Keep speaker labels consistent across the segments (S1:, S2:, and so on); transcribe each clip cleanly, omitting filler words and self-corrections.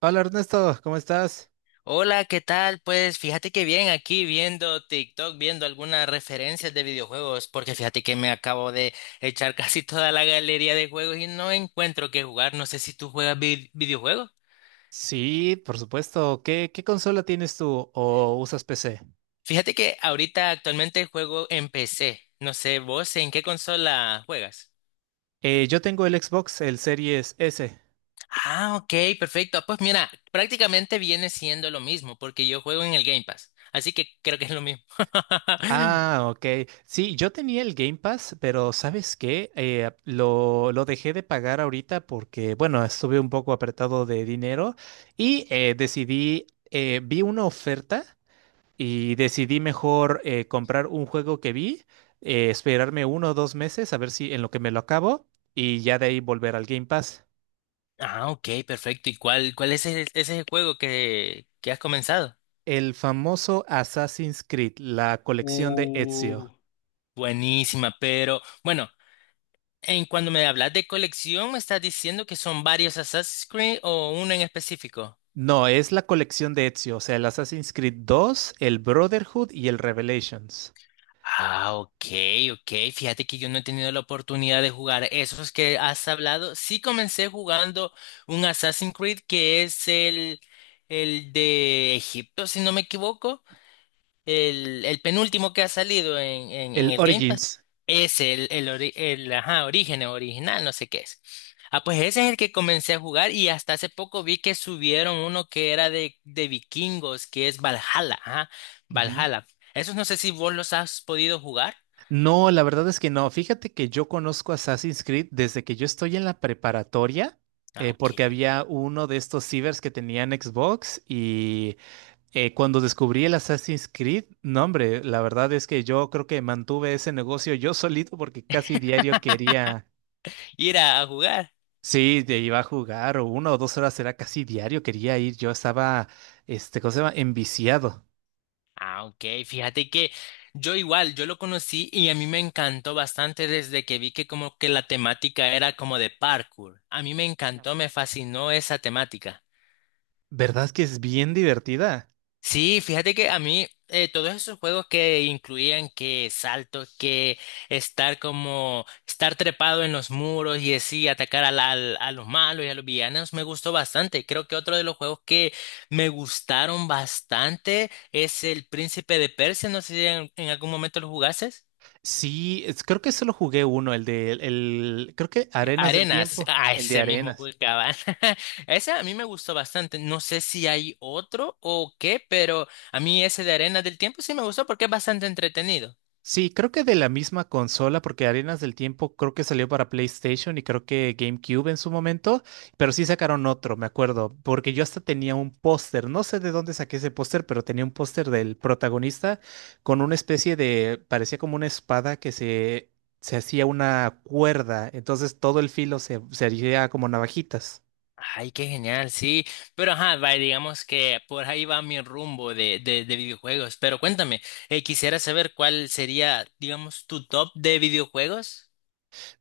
S1: Hola Ernesto, ¿cómo estás?
S2: Hola, ¿qué tal? Pues fíjate que bien aquí viendo TikTok, viendo algunas referencias de videojuegos, porque fíjate que me acabo de echar casi toda la galería de juegos y no encuentro qué jugar. No sé si tú juegas videojuegos.
S1: Sí, por supuesto. ¿Qué consola tienes tú o usas PC?
S2: Fíjate que ahorita actualmente juego en PC. No sé, vos en qué consola juegas.
S1: Yo tengo el Xbox, el Series S.
S2: Ah, ok, perfecto. Pues mira, prácticamente viene siendo lo mismo, porque yo juego en el Game Pass, así que creo que es lo mismo.
S1: Ah, ok. Sí, yo tenía el Game Pass, pero ¿sabes qué? Lo dejé de pagar ahorita porque, bueno, estuve un poco apretado de dinero y decidí, vi una oferta. Y decidí mejor comprar un juego que vi, esperarme uno o dos meses a ver si en lo que me lo acabo y ya de ahí volver al Game Pass.
S2: Ah, ok, perfecto. ¿Y cuál es ese es el juego que has comenzado?
S1: El famoso Assassin's Creed, la colección de
S2: Uh,
S1: Ezio.
S2: Buenísima, pero bueno, en cuando me hablas de colección, ¿me estás diciendo que son varios Assassin's Creed o uno en específico?
S1: No, es la colección de Ezio, o sea, el Assassin's Creed dos, el Brotherhood y el Revelations.
S2: Ah, ok, ok. Fíjate que yo no he tenido la oportunidad de jugar esos que has hablado. Sí comencé jugando un Assassin's Creed que es el de Egipto, si no me equivoco. El penúltimo que ha salido en
S1: El
S2: el Game Pass
S1: Origins.
S2: es el, ajá, origen original, no sé qué es. Ah, pues ese es el que comencé a jugar y hasta hace poco vi que subieron uno que era de vikingos, que es Valhalla, ajá,
S1: Ujú.
S2: Valhalla. Esos no sé si vos los has podido jugar.
S1: No, la verdad es que no. Fíjate que yo conozco Assassin's Creed desde que yo estoy en la preparatoria,
S2: Ah,
S1: porque
S2: ok.
S1: había uno de estos cibers que tenían Xbox y cuando descubrí el Assassin's Creed, no, hombre, la verdad es que yo creo que mantuve ese negocio yo solito porque casi diario quería,
S2: Ir a jugar.
S1: sí, de iba a jugar o una o dos horas era casi diario, quería ir, yo estaba, este, ¿cómo se llama? Enviciado.
S2: Ah, ok. Fíjate que yo igual, yo lo conocí y a mí me encantó bastante desde que vi que como que la temática era como de parkour. A mí me encantó, me fascinó esa temática.
S1: ¿Verdad que es bien divertida?
S2: Sí, fíjate que a mí todos esos juegos que incluían que salto, que estar como estar trepado en los muros y así atacar a los malos y a los villanos me gustó bastante. Creo que otro de los juegos que me gustaron bastante es el Príncipe de Persia. No sé si en algún momento lo jugases.
S1: Sí, creo que solo jugué uno, el de el, creo que Arenas del
S2: Arenas,
S1: Tiempo,
S2: ah,
S1: el de
S2: ese mismo
S1: Arenas.
S2: juego cabal. Ese a mí me gustó bastante. No sé si hay otro o qué, pero a mí ese de Arenas del Tiempo sí me gustó porque es bastante entretenido.
S1: Sí, creo que de la misma consola, porque Arenas del Tiempo creo que salió para PlayStation y creo que GameCube en su momento, pero sí sacaron otro, me acuerdo, porque yo hasta tenía un póster, no sé de dónde saqué ese póster, pero tenía un póster del protagonista con una especie de, parecía como una espada que se hacía una cuerda, entonces todo el filo se, se haría como navajitas.
S2: Ay, qué genial, sí. Pero ajá, va, digamos que por ahí va mi rumbo de videojuegos. Pero cuéntame, quisiera saber cuál sería, digamos, tu top de videojuegos.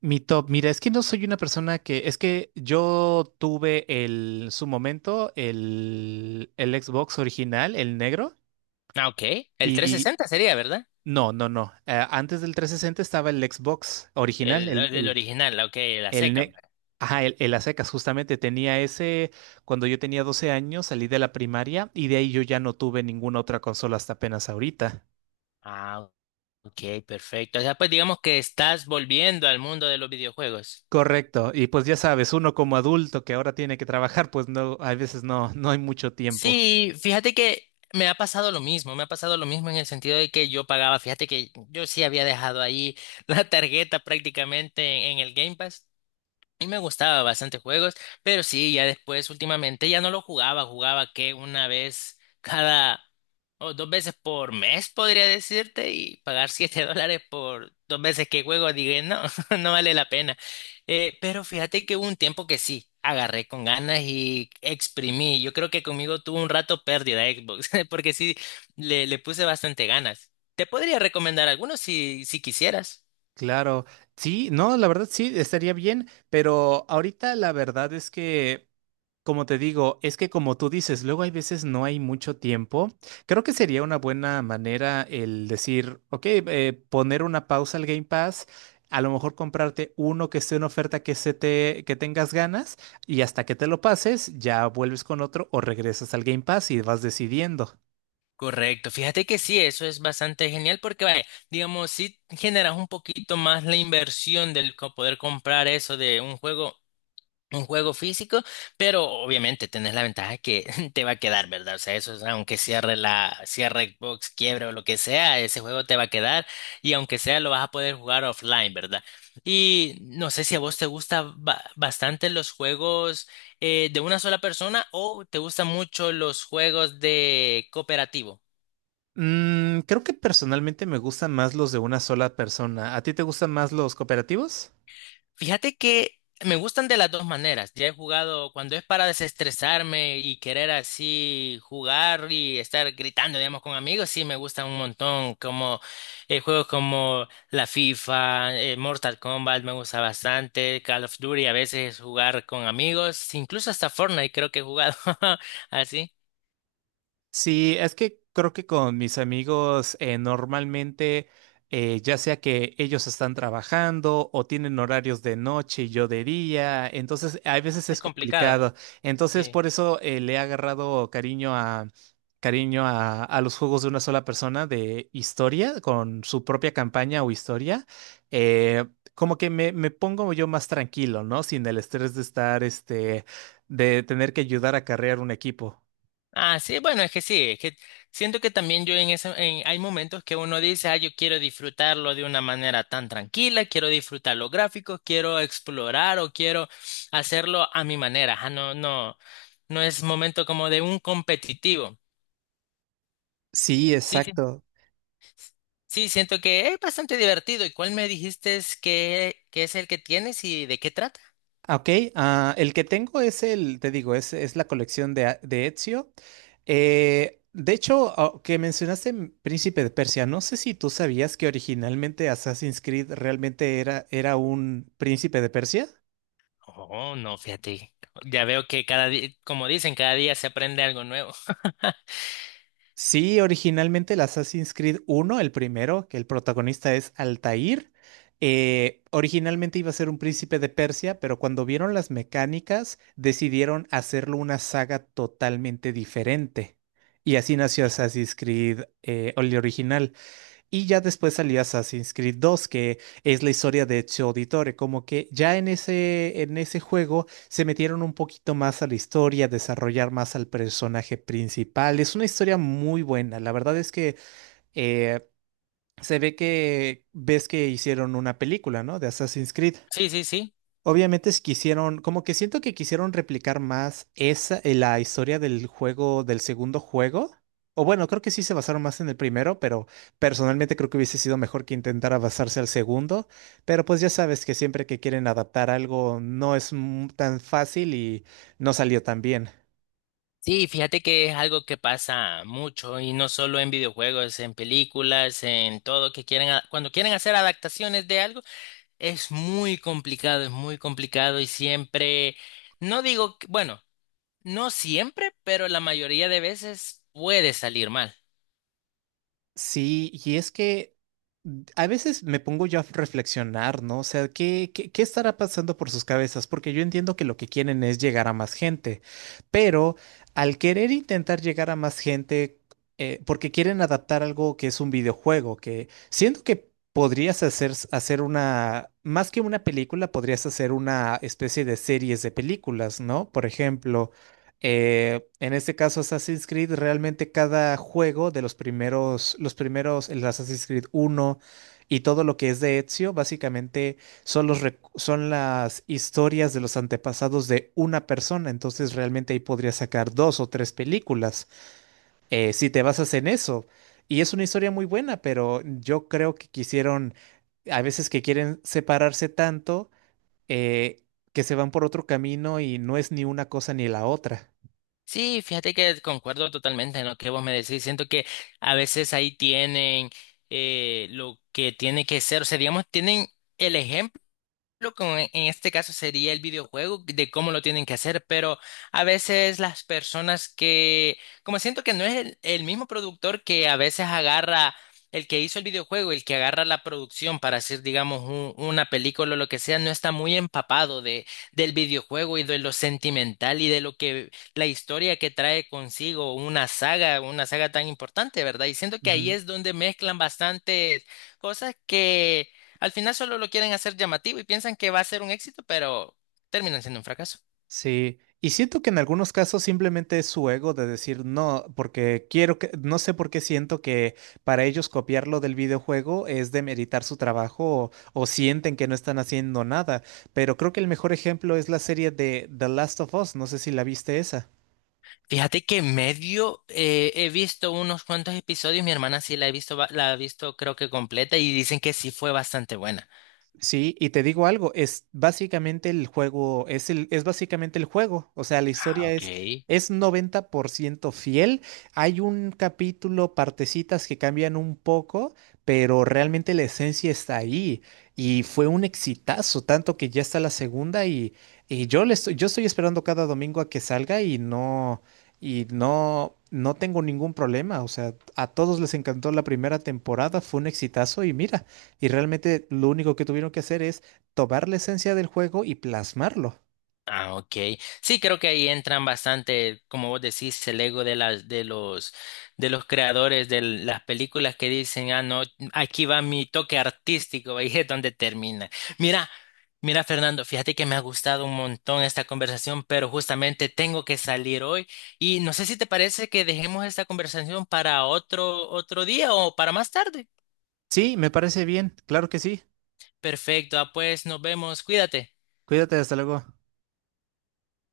S1: Mi top, mira, es que no soy una persona que, es que yo tuve el, en su momento, el Xbox original, el negro,
S2: Ah, ok. El trescientos
S1: y
S2: sesenta sería, ¿verdad?
S1: no, no, no. Antes del 360 estaba el Xbox original,
S2: El, el del original, ok, la
S1: el
S2: seca.
S1: negro. Ajá, el a secas, justamente tenía ese, cuando yo tenía 12 años, salí de la primaria y de ahí yo ya no tuve ninguna otra consola hasta apenas ahorita.
S2: Ah, ok, perfecto. O sea, pues digamos que estás volviendo al mundo de los videojuegos.
S1: Correcto, y pues ya sabes, uno como adulto que ahora tiene que trabajar, pues no, a veces no, no hay mucho tiempo.
S2: Sí, fíjate que me ha pasado lo mismo, me ha pasado lo mismo en el sentido de que yo pagaba, fíjate que yo sí había dejado ahí la tarjeta prácticamente en el Game Pass. Y me gustaba bastante juegos, pero sí, ya después últimamente ya no lo jugaba, jugaba que una vez cada o dos veces por mes, podría decirte, y pagar $7 por dos veces que juego, dije, no, no vale la pena. Pero fíjate que hubo un tiempo que sí, agarré con ganas y exprimí. Yo creo que conmigo tuvo un rato pérdida Xbox, porque sí, le puse bastante ganas. Te podría recomendar algunos si quisieras.
S1: Claro, sí, no, la verdad sí, estaría bien, pero ahorita la verdad es que, como te digo, es que como tú dices, luego hay veces no hay mucho tiempo. Creo que sería una buena manera el decir, ok, poner una pausa al Game Pass, a lo mejor comprarte uno que esté en oferta que se te, que tengas ganas y hasta que te lo pases, ya vuelves con otro o regresas al Game Pass y vas decidiendo.
S2: Correcto, fíjate que sí, eso es bastante genial porque, vaya, digamos, si generas un poquito más la inversión del poder comprar eso de un juego físico, pero obviamente tenés la ventaja que te va a quedar, ¿verdad? O sea, eso es, aunque cierre cierre Xbox, quiebre o lo que sea, ese juego te va a quedar y aunque sea lo vas a poder jugar offline, ¿verdad? Y no sé si a vos te gustan bastante los juegos de una sola persona o te gustan mucho los juegos de cooperativo.
S1: Mm, creo que personalmente me gustan más los de una sola persona. ¿A ti te gustan más los cooperativos?
S2: Fíjate que me gustan de las dos maneras. Ya he jugado cuando es para desestresarme y querer así jugar y estar gritando, digamos, con amigos. Sí, me gustan un montón, como juegos como la FIFA, Mortal Kombat, me gusta bastante. Call of Duty, a veces jugar con amigos, incluso hasta Fortnite creo que he jugado así.
S1: Sí, es que creo que con mis amigos normalmente, ya sea que ellos están trabajando o tienen horarios de noche y yo de día, entonces a veces
S2: Es
S1: es
S2: complicado.
S1: complicado. Entonces
S2: Sí.
S1: por eso le he agarrado cariño a cariño a los juegos de una sola persona de historia, con su propia campaña o historia. Eh, Como que me pongo yo más tranquilo, ¿no? Sin el estrés de estar, este, de tener que ayudar a carrear un equipo.
S2: Ah, sí, bueno, es que sí, es que siento que también yo en esa, hay momentos que uno dice, ah, yo quiero disfrutarlo de una manera tan tranquila, quiero disfrutar los gráficos, quiero explorar o quiero hacerlo a mi manera. Ah, no, no, no es momento como de un competitivo.
S1: Sí,
S2: Sí, sí,
S1: exacto.
S2: sí, siento que es bastante divertido. ¿Y cuál me dijiste es que es el que tienes y de qué trata?
S1: Ah, ok, ah, el que tengo es el, te digo, es la colección de, de Ezio. De hecho, ah, que mencionaste Príncipe de Persia, no sé si tú sabías que originalmente Assassin's Creed realmente era, era un Príncipe de Persia.
S2: Oh, no, fíjate, ya veo que cada día, como dicen, cada día se aprende algo nuevo.
S1: Sí, originalmente el Assassin's Creed uno, el primero, que el protagonista es Altair, originalmente iba a ser un príncipe de Persia, pero cuando vieron las mecánicas decidieron hacerlo una saga totalmente diferente. Y así nació Assassin's Creed, el original. Y ya después salía Assassin's Creed 2, que es la historia de Ezio Auditore. Como que ya en ese juego se metieron un poquito más a la historia, desarrollar más al personaje principal. Es una historia muy buena. La verdad es que eh, se ve que ves que hicieron una película, ¿no? De Assassin's Creed.
S2: Sí, sí, sí. Sí.
S1: Obviamente es quisieron, como que siento que quisieron replicar más esa, la historia del juego, del segundo juego. O bueno, creo que sí se basaron más en el primero, pero personalmente creo que hubiese sido mejor que intentara basarse al segundo. Pero pues ya sabes que siempre que quieren adaptar algo no es tan fácil y no salió tan bien.
S2: Sí, fíjate que es algo que pasa mucho y no solo en videojuegos, en películas, en todo que quieren, cuando quieren hacer adaptaciones de algo, es muy complicado y siempre, no digo, bueno, no siempre, pero la mayoría de veces puede salir mal.
S1: Sí, y es que mm, a veces me pongo yo a reflexionar, ¿no? O sea, ¿qué estará pasando por sus cabezas? Porque yo entiendo que lo que quieren es llegar a más gente, pero al querer intentar llegar a más gente, porque quieren adaptar algo que es un videojuego, que siento que podrías hacer, hacer una, más que una película, podrías hacer una especie de series de películas, ¿no? Por ejemplo. En este caso, Assassin's Creed, realmente cada juego de los primeros, el Assassin's Creed uno y todo lo que es de Ezio, básicamente son los, son las historias de los antepasados de una persona. Entonces, realmente ahí podrías sacar dos o tres películas si te basas en eso. Y es una historia muy buena, pero yo creo que quisieron, a veces que quieren separarse tanto, eh, que se van por otro camino y no es ni una cosa ni la otra.
S2: Sí, fíjate que concuerdo totalmente en lo que vos me decís, siento que a veces ahí tienen lo que tiene que ser, o sea, digamos, tienen... El ejemplo lo que en este caso sería el videojuego, de cómo lo tienen que hacer, pero a veces las personas que, como siento que no es el mismo productor que a veces agarra el que hizo el videojuego, el que agarra la producción para hacer, digamos, una película o lo que sea, no está muy empapado del videojuego y de lo sentimental y de lo que la historia que trae consigo una saga tan importante, ¿verdad? Y siento que ahí es donde mezclan bastantes cosas que al final solo lo quieren hacer llamativo y piensan que va a ser un éxito, pero terminan siendo un fracaso.
S1: Sí, y siento que en algunos casos simplemente es su ego de decir no, porque quiero que, no sé por qué siento que para ellos copiarlo del videojuego es demeritar su trabajo o sienten que no están haciendo nada, pero creo que el mejor ejemplo es la serie de The Last of Us, no sé si la viste esa.
S2: Fíjate que medio he visto unos cuantos episodios, mi hermana sí la he visto, la ha visto creo que completa y dicen que sí fue bastante buena.
S1: Sí, y te digo algo, es básicamente el juego, es el, es básicamente el juego, o sea, la
S2: Ah,
S1: historia
S2: ok.
S1: es 90% fiel, hay un capítulo, partecitas que cambian un poco, pero realmente la esencia está ahí, y fue un exitazo, tanto que ya está la segunda, y yo le estoy, yo estoy esperando cada domingo a que salga, y no, no tengo ningún problema, o sea, a todos les encantó la primera temporada, fue un exitazo, y mira. Y realmente lo único que tuvieron que hacer es tomar la esencia del juego y plasmarlo.
S2: Ah, ok. Sí, creo que ahí entran bastante, como vos decís, el ego de los creadores de las películas que dicen, ah, no, aquí va mi toque artístico, ahí es donde termina. Mira, mira, Fernando, fíjate que me ha gustado un montón esta conversación, pero justamente tengo que salir hoy y no sé si te parece que dejemos esta conversación para otro día o para más tarde.
S1: Sí, me parece bien, claro que sí.
S2: Perfecto, ah, pues nos vemos, cuídate.
S1: Cuídate, hasta luego.